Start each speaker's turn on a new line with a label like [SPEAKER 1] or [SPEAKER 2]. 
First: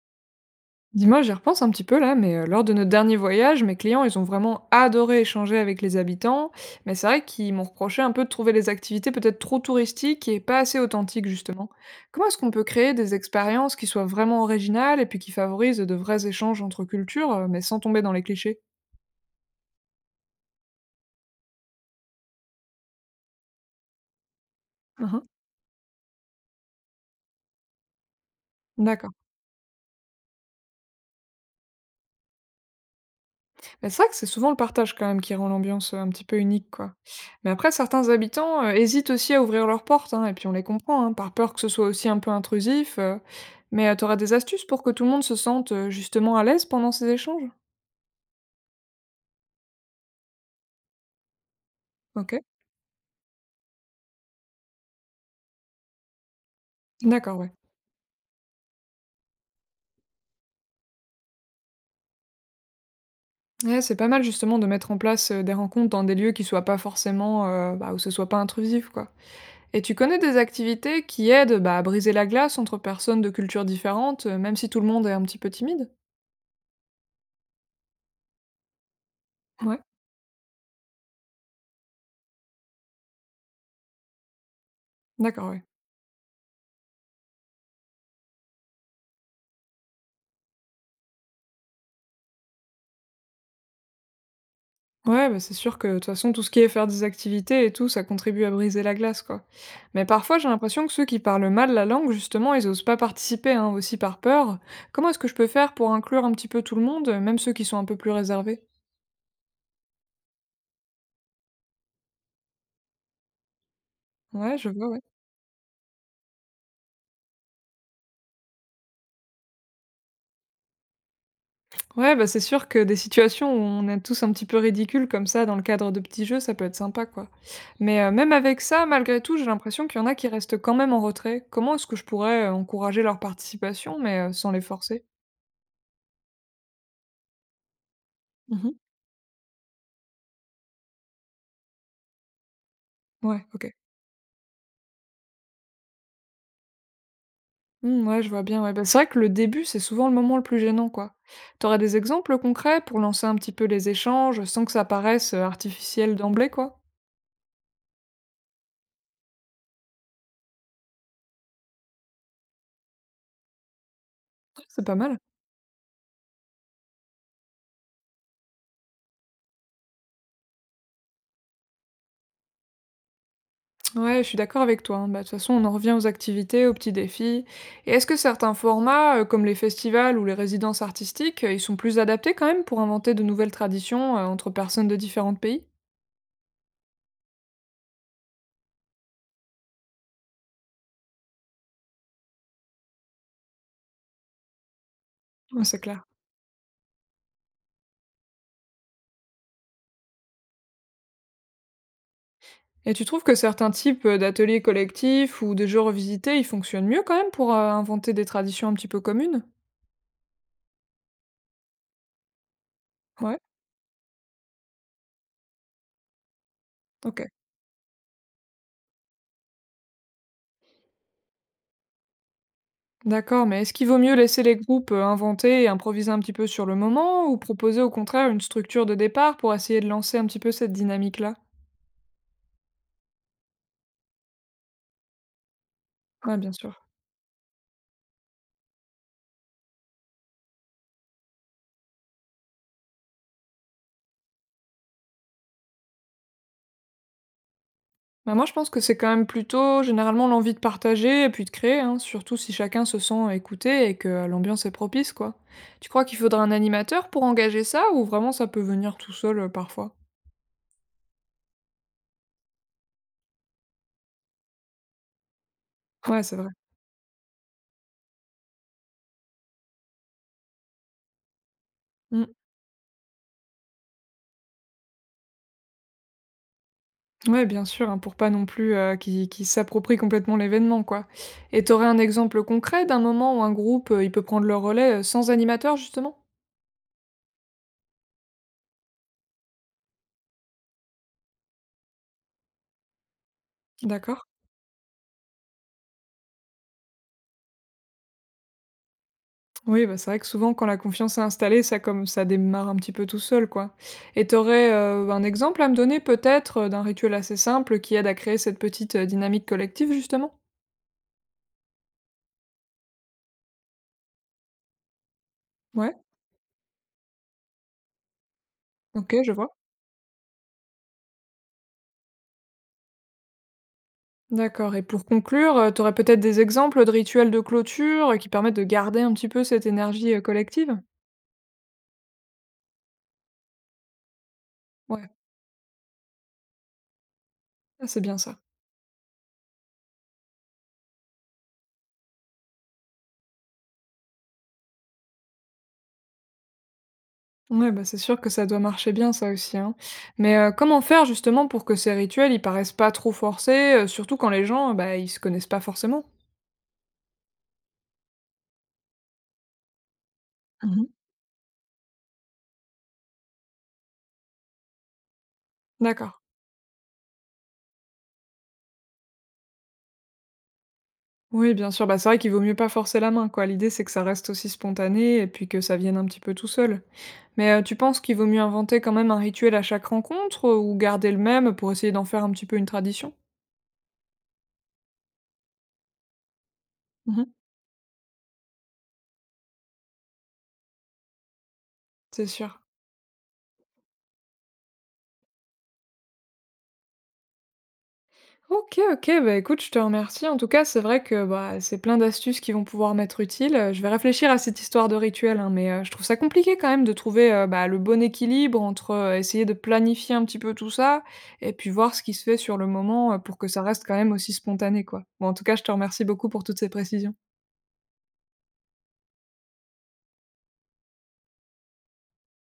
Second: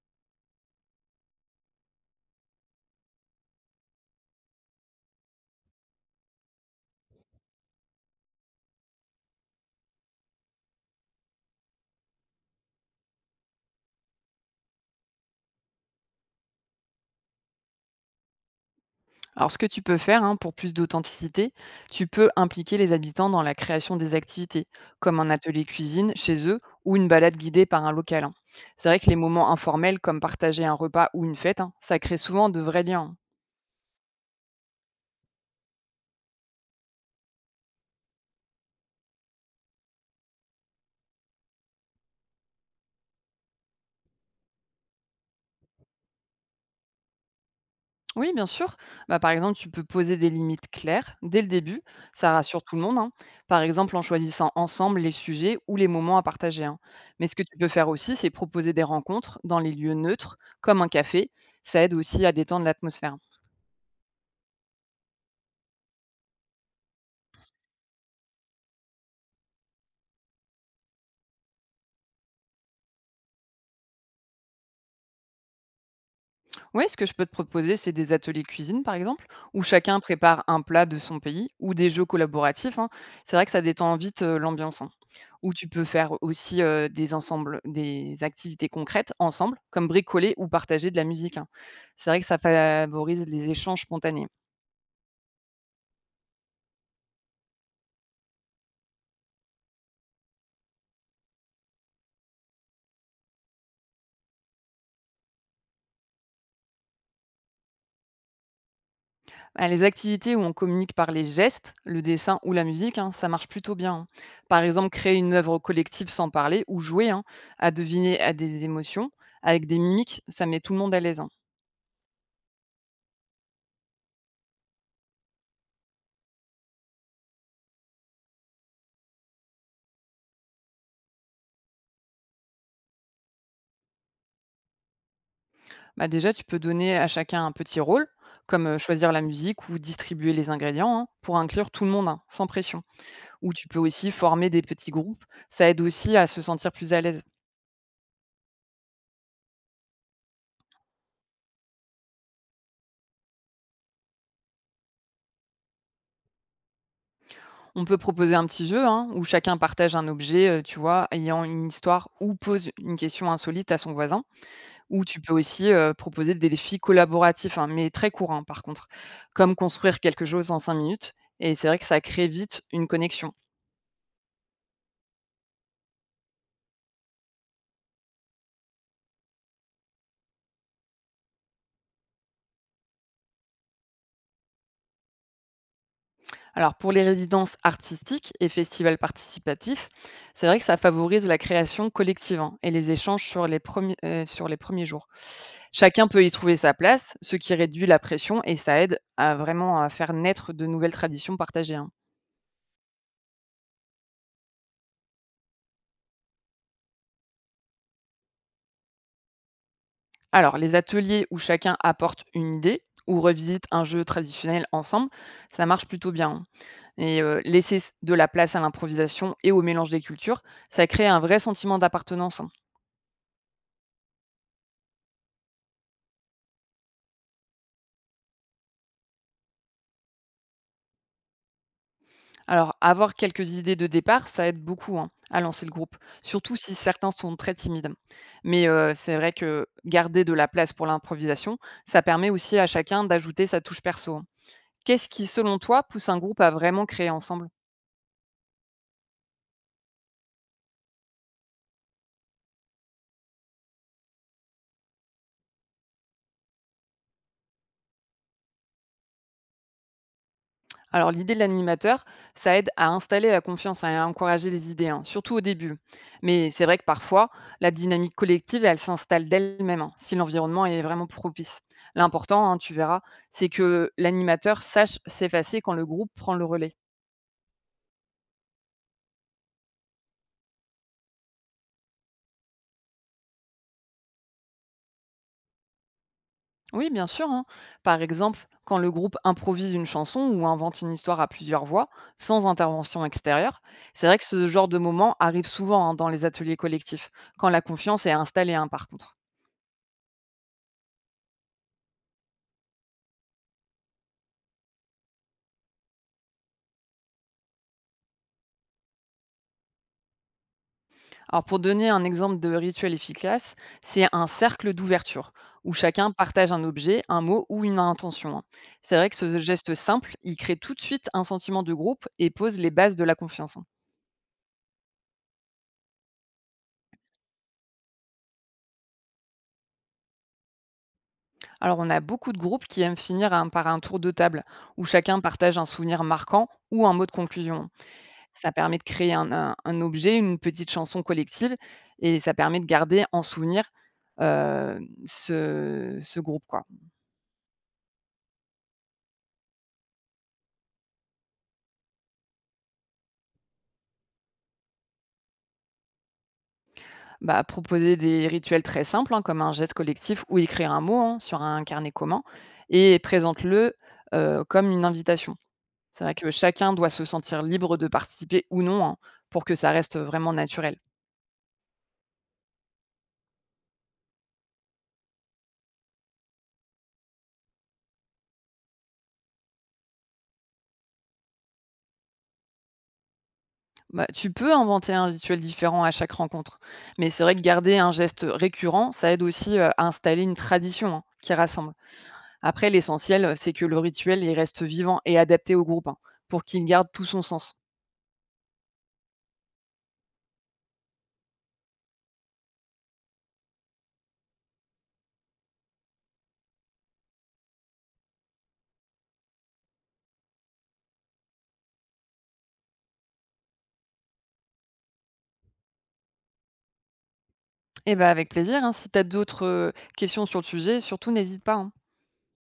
[SPEAKER 1] Dis-moi, j'y repense un petit peu là, mais lors de notre dernier voyage, mes clients, ils ont vraiment adoré échanger avec les habitants, mais c'est vrai qu'ils m'ont reproché un peu de trouver les activités peut-être trop touristiques et pas assez authentiques justement. Comment est-ce qu'on peut créer des expériences qui soient vraiment originales et puis qui favorisent de vrais échanges entre cultures, mais sans tomber dans les clichés?
[SPEAKER 2] Alors, ce que tu peux faire hein, pour plus d'authenticité, tu peux impliquer les habitants dans la création des activités, comme
[SPEAKER 1] Mhm.
[SPEAKER 2] un atelier cuisine chez eux ou une balade guidée par un local, hein. C'est vrai que
[SPEAKER 1] D'accord.
[SPEAKER 2] les moments informels, comme partager un repas ou une fête, hein, ça crée souvent de vrais liens.
[SPEAKER 1] Mais c'est vrai que c'est souvent le partage quand même qui rend l'ambiance, un petit peu unique, quoi. Mais après certains habitants, hésitent aussi à ouvrir leurs portes, hein, et puis on les comprend, hein, par peur que ce soit aussi un peu intrusif, mais, tu auras des astuces pour que tout le monde se sente, justement à l'aise pendant ces échanges?
[SPEAKER 2] Oui, bien sûr. Bah, par exemple, tu peux poser des limites claires dès le début. Ça
[SPEAKER 1] OK.
[SPEAKER 2] rassure tout le monde, hein. Par exemple, en choisissant ensemble les sujets ou les moments à partager, hein. Mais ce
[SPEAKER 1] D'accord,
[SPEAKER 2] que
[SPEAKER 1] ouais.
[SPEAKER 2] tu peux faire aussi, c'est proposer des rencontres dans les lieux neutres, comme un café. Ça aide aussi à détendre l'atmosphère.
[SPEAKER 1] Ouais, c'est pas mal justement de mettre en place, des rencontres dans des lieux qui soient pas forcément, bah, où ce soit pas intrusif, quoi. Et tu connais des activités qui aident, bah, à briser la glace entre personnes de cultures différentes, même si tout le monde est un petit peu timide?
[SPEAKER 2] Ouais, ce que je peux te proposer, c'est des ateliers cuisine, par exemple, où
[SPEAKER 1] Ouais,
[SPEAKER 2] chacun prépare un plat de son pays ou des jeux collaboratifs, hein. C'est vrai que ça détend vite l'ambiance, hein.
[SPEAKER 1] d'accord,
[SPEAKER 2] Ou
[SPEAKER 1] ouais.
[SPEAKER 2] tu peux faire aussi des ensembles, des activités concrètes ensemble, comme bricoler ou partager de la musique, hein. C'est vrai que ça favorise les échanges spontanés.
[SPEAKER 1] Ouais, bah, c'est sûr que de toute façon, tout ce qui est faire des activités et tout, ça contribue à briser la glace, quoi. Mais parfois, j'ai l'impression que ceux qui parlent mal la langue, justement, ils osent pas participer, hein, aussi par peur. Comment est-ce que je peux faire pour inclure un petit peu tout le monde, même ceux qui sont un peu plus réservés?
[SPEAKER 2] Ah, les activités où on communique par les gestes, le dessin ou la musique, hein, ça marche plutôt bien, hein.
[SPEAKER 1] Ouais,
[SPEAKER 2] Par
[SPEAKER 1] je vois,
[SPEAKER 2] exemple,
[SPEAKER 1] ouais.
[SPEAKER 2] créer une œuvre collective sans parler ou jouer hein, à deviner à des émotions avec des mimiques, ça met tout le monde à l'aise, hein.
[SPEAKER 1] Ouais, bah c'est sûr que des situations où on est tous un petit peu ridicules comme ça dans le cadre de petits jeux, ça peut être sympa, quoi. Mais même avec ça, malgré tout, j'ai l'impression qu'il y en a qui restent quand même en retrait. Comment est-ce que je pourrais encourager leur participation, mais sans les forcer?
[SPEAKER 2] Bah, déjà, tu peux donner à chacun un petit rôle, comme
[SPEAKER 1] Mhm.
[SPEAKER 2] choisir la musique ou distribuer les ingrédients, hein, pour inclure tout le monde, hein, sans pression.
[SPEAKER 1] Ouais,
[SPEAKER 2] Ou tu
[SPEAKER 1] ok.
[SPEAKER 2] peux aussi former des petits groupes, ça aide aussi à se sentir plus à l'aise.
[SPEAKER 1] Mmh, ouais, je vois bien, ouais. Bah, c'est vrai que le début, c'est souvent le moment le plus gênant, quoi. T'aurais des exemples concrets pour lancer un petit peu les échanges sans que ça paraisse, artificiel d'emblée, quoi?
[SPEAKER 2] On peut proposer un petit jeu hein, où chacun partage un objet, tu vois, ayant une histoire ou pose une question insolite à son voisin.
[SPEAKER 1] Ouais, c'est pas
[SPEAKER 2] Ou
[SPEAKER 1] mal.
[SPEAKER 2] tu peux aussi proposer des défis collaboratifs, hein, mais très courts hein, par contre, comme construire quelque chose en 5 minutes. Et c'est vrai que ça crée vite une connexion.
[SPEAKER 1] Ouais, je suis d'accord avec toi, hein. Bah, de toute façon, on en revient aux activités, aux petits défis et est-ce que certains formats, comme les festivals ou les résidences artistiques, ils sont plus adaptés quand même pour inventer de nouvelles traditions, entre personnes de différents pays?
[SPEAKER 2] Alors pour les résidences artistiques et festivals participatifs, c'est vrai que ça favorise la création collective hein, et les échanges sur sur les premiers jours.
[SPEAKER 1] Ouais, c'est clair
[SPEAKER 2] Chacun peut y trouver sa place, ce qui réduit la pression et ça aide à vraiment à faire naître de nouvelles traditions partagées, hein.
[SPEAKER 1] et tu trouves que certains types, d'ateliers collectifs ou de jeux revisités, ils fonctionnent mieux quand même pour, inventer des traditions un petit peu communes?
[SPEAKER 2] Alors les ateliers où chacun apporte une idée ou
[SPEAKER 1] Ouais.
[SPEAKER 2] revisite un jeu traditionnel ensemble, ça marche plutôt bien, hein.
[SPEAKER 1] OK.
[SPEAKER 2] Et laisser de la place à l'improvisation et au mélange des cultures, ça crée un vrai sentiment d'appartenance, hein.
[SPEAKER 1] D'accord, mais est-ce qu'il vaut mieux laisser les groupes, inventer et improviser un petit peu sur le moment ou proposer au contraire une structure de départ pour essayer de lancer un petit peu cette dynamique-là?
[SPEAKER 2] Alors, avoir quelques idées de départ, ça aide beaucoup hein, à lancer le groupe,
[SPEAKER 1] Ouais, bien
[SPEAKER 2] surtout si
[SPEAKER 1] sûr.
[SPEAKER 2] certains sont très timides. Mais c'est vrai que garder de la place pour l'improvisation, ça permet aussi à chacun d'ajouter sa touche perso, hein. Qu'est-ce qui, selon toi, pousse un groupe à vraiment créer ensemble?
[SPEAKER 1] Bah, moi je pense que c'est quand même plutôt généralement l'envie de partager et puis de créer, hein, surtout si chacun se sent écouté et que l'ambiance est propice, quoi. Tu crois qu'il faudra un animateur pour engager ça ou vraiment ça peut venir tout seul, parfois?
[SPEAKER 2] Alors l'idée de l'animateur, ça aide à installer la confiance hein, et à encourager les idées, hein, surtout au début.
[SPEAKER 1] Ouais, c'est vrai.
[SPEAKER 2] Mais c'est vrai que parfois, la dynamique collective, elle s'installe d'elle-même, hein, si l'environnement est vraiment propice.
[SPEAKER 1] Mmh.
[SPEAKER 2] L'important, hein, tu verras, c'est que l'animateur sache s'effacer quand le groupe prend le relais.
[SPEAKER 1] Ouais, bien sûr, hein, pour pas non plus qu'ils s'approprient complètement l'événement, quoi. Et t'aurais un exemple concret d'un moment où un groupe, il peut prendre le relais sans animateur, justement?
[SPEAKER 2] Oui, bien sûr, hein. Par exemple, quand le groupe improvise une chanson ou invente une histoire à plusieurs voix, sans intervention extérieure, c'est vrai
[SPEAKER 1] D'accord.
[SPEAKER 2] que ce genre de moment arrive souvent hein, dans les ateliers collectifs, quand la confiance est installée, hein, par contre.
[SPEAKER 1] Oui, bah, c'est vrai que souvent, quand la confiance est installée, ça comme ça démarre un petit peu tout seul, quoi. Et t'aurais un exemple à me donner, peut-être, d'un rituel assez simple qui aide à créer cette petite dynamique collective, justement?
[SPEAKER 2] Alors pour donner un exemple de rituel efficace, c'est un cercle d'ouverture où
[SPEAKER 1] Ouais,
[SPEAKER 2] chacun partage un objet, un mot ou une intention, hein. C'est vrai que
[SPEAKER 1] ok, je
[SPEAKER 2] ce
[SPEAKER 1] vois.
[SPEAKER 2] geste simple, il crée tout de suite un sentiment de groupe et pose les bases de la confiance, hein.
[SPEAKER 1] D'accord. Et pour conclure, t'aurais peut-être des exemples de rituels de clôture qui permettent de garder un petit peu cette énergie collective?
[SPEAKER 2] Alors on a beaucoup de groupes qui aiment finir par un tour de table où
[SPEAKER 1] Ouais,
[SPEAKER 2] chacun partage un souvenir marquant ou un mot de conclusion, hein.
[SPEAKER 1] ah, c'est bien ça.
[SPEAKER 2] Ça permet de créer un objet, une petite chanson collective et ça permet de garder en souvenir euh, ce groupe, quoi.
[SPEAKER 1] Ouais, bah, c'est sûr que ça doit marcher bien ça aussi, hein. Mais, comment faire justement pour que ces rituels, ils paraissent pas trop forcés, surtout quand les gens, bah, ils se connaissent pas forcément?
[SPEAKER 2] Bah, proposer des rituels très simples, hein, comme un geste collectif ou écrire un
[SPEAKER 1] Mmh.
[SPEAKER 2] mot hein, sur un carnet commun et présente-le comme une invitation. C'est
[SPEAKER 1] D'accord.
[SPEAKER 2] vrai que chacun doit se sentir libre de participer ou non hein, pour que ça reste vraiment naturel.
[SPEAKER 1] Oui, bien sûr, bah, c'est vrai qu'il vaut mieux pas forcer la main, quoi. L'idée, c'est que ça reste aussi spontané et puis que ça vienne un petit peu tout seul. Mais, tu penses qu'il vaut mieux inventer quand même un rituel à chaque rencontre, ou garder le même pour essayer d'en faire un petit peu une tradition?
[SPEAKER 2] Bah, tu peux inventer un rituel différent à chaque rencontre, mais c'est
[SPEAKER 1] Mmh.
[SPEAKER 2] vrai que garder un geste récurrent, ça aide aussi à installer une tradition hein, qui rassemble.
[SPEAKER 1] C'est sûr.
[SPEAKER 2] Après, l'essentiel, c'est que le rituel il reste vivant et adapté au groupe hein, pour qu'il garde tout son sens.
[SPEAKER 1] OK, OK, bah, écoute, je te remercie. En tout cas, c'est vrai que, bah, c'est plein d'astuces qui vont pouvoir m'être utiles. Je vais réfléchir à cette histoire de rituel, hein, mais je trouve ça compliqué quand même de trouver, bah, le bon équilibre entre, essayer de planifier un petit peu tout ça et puis voir ce qui se fait sur le moment, pour que ça reste quand même aussi spontané, quoi. Bon, en tout cas, je te remercie beaucoup pour toutes ces précisions.
[SPEAKER 2] Eh ben avec plaisir, hein. Si tu as d'autres, questions sur le sujet, surtout n'hésite pas, hein.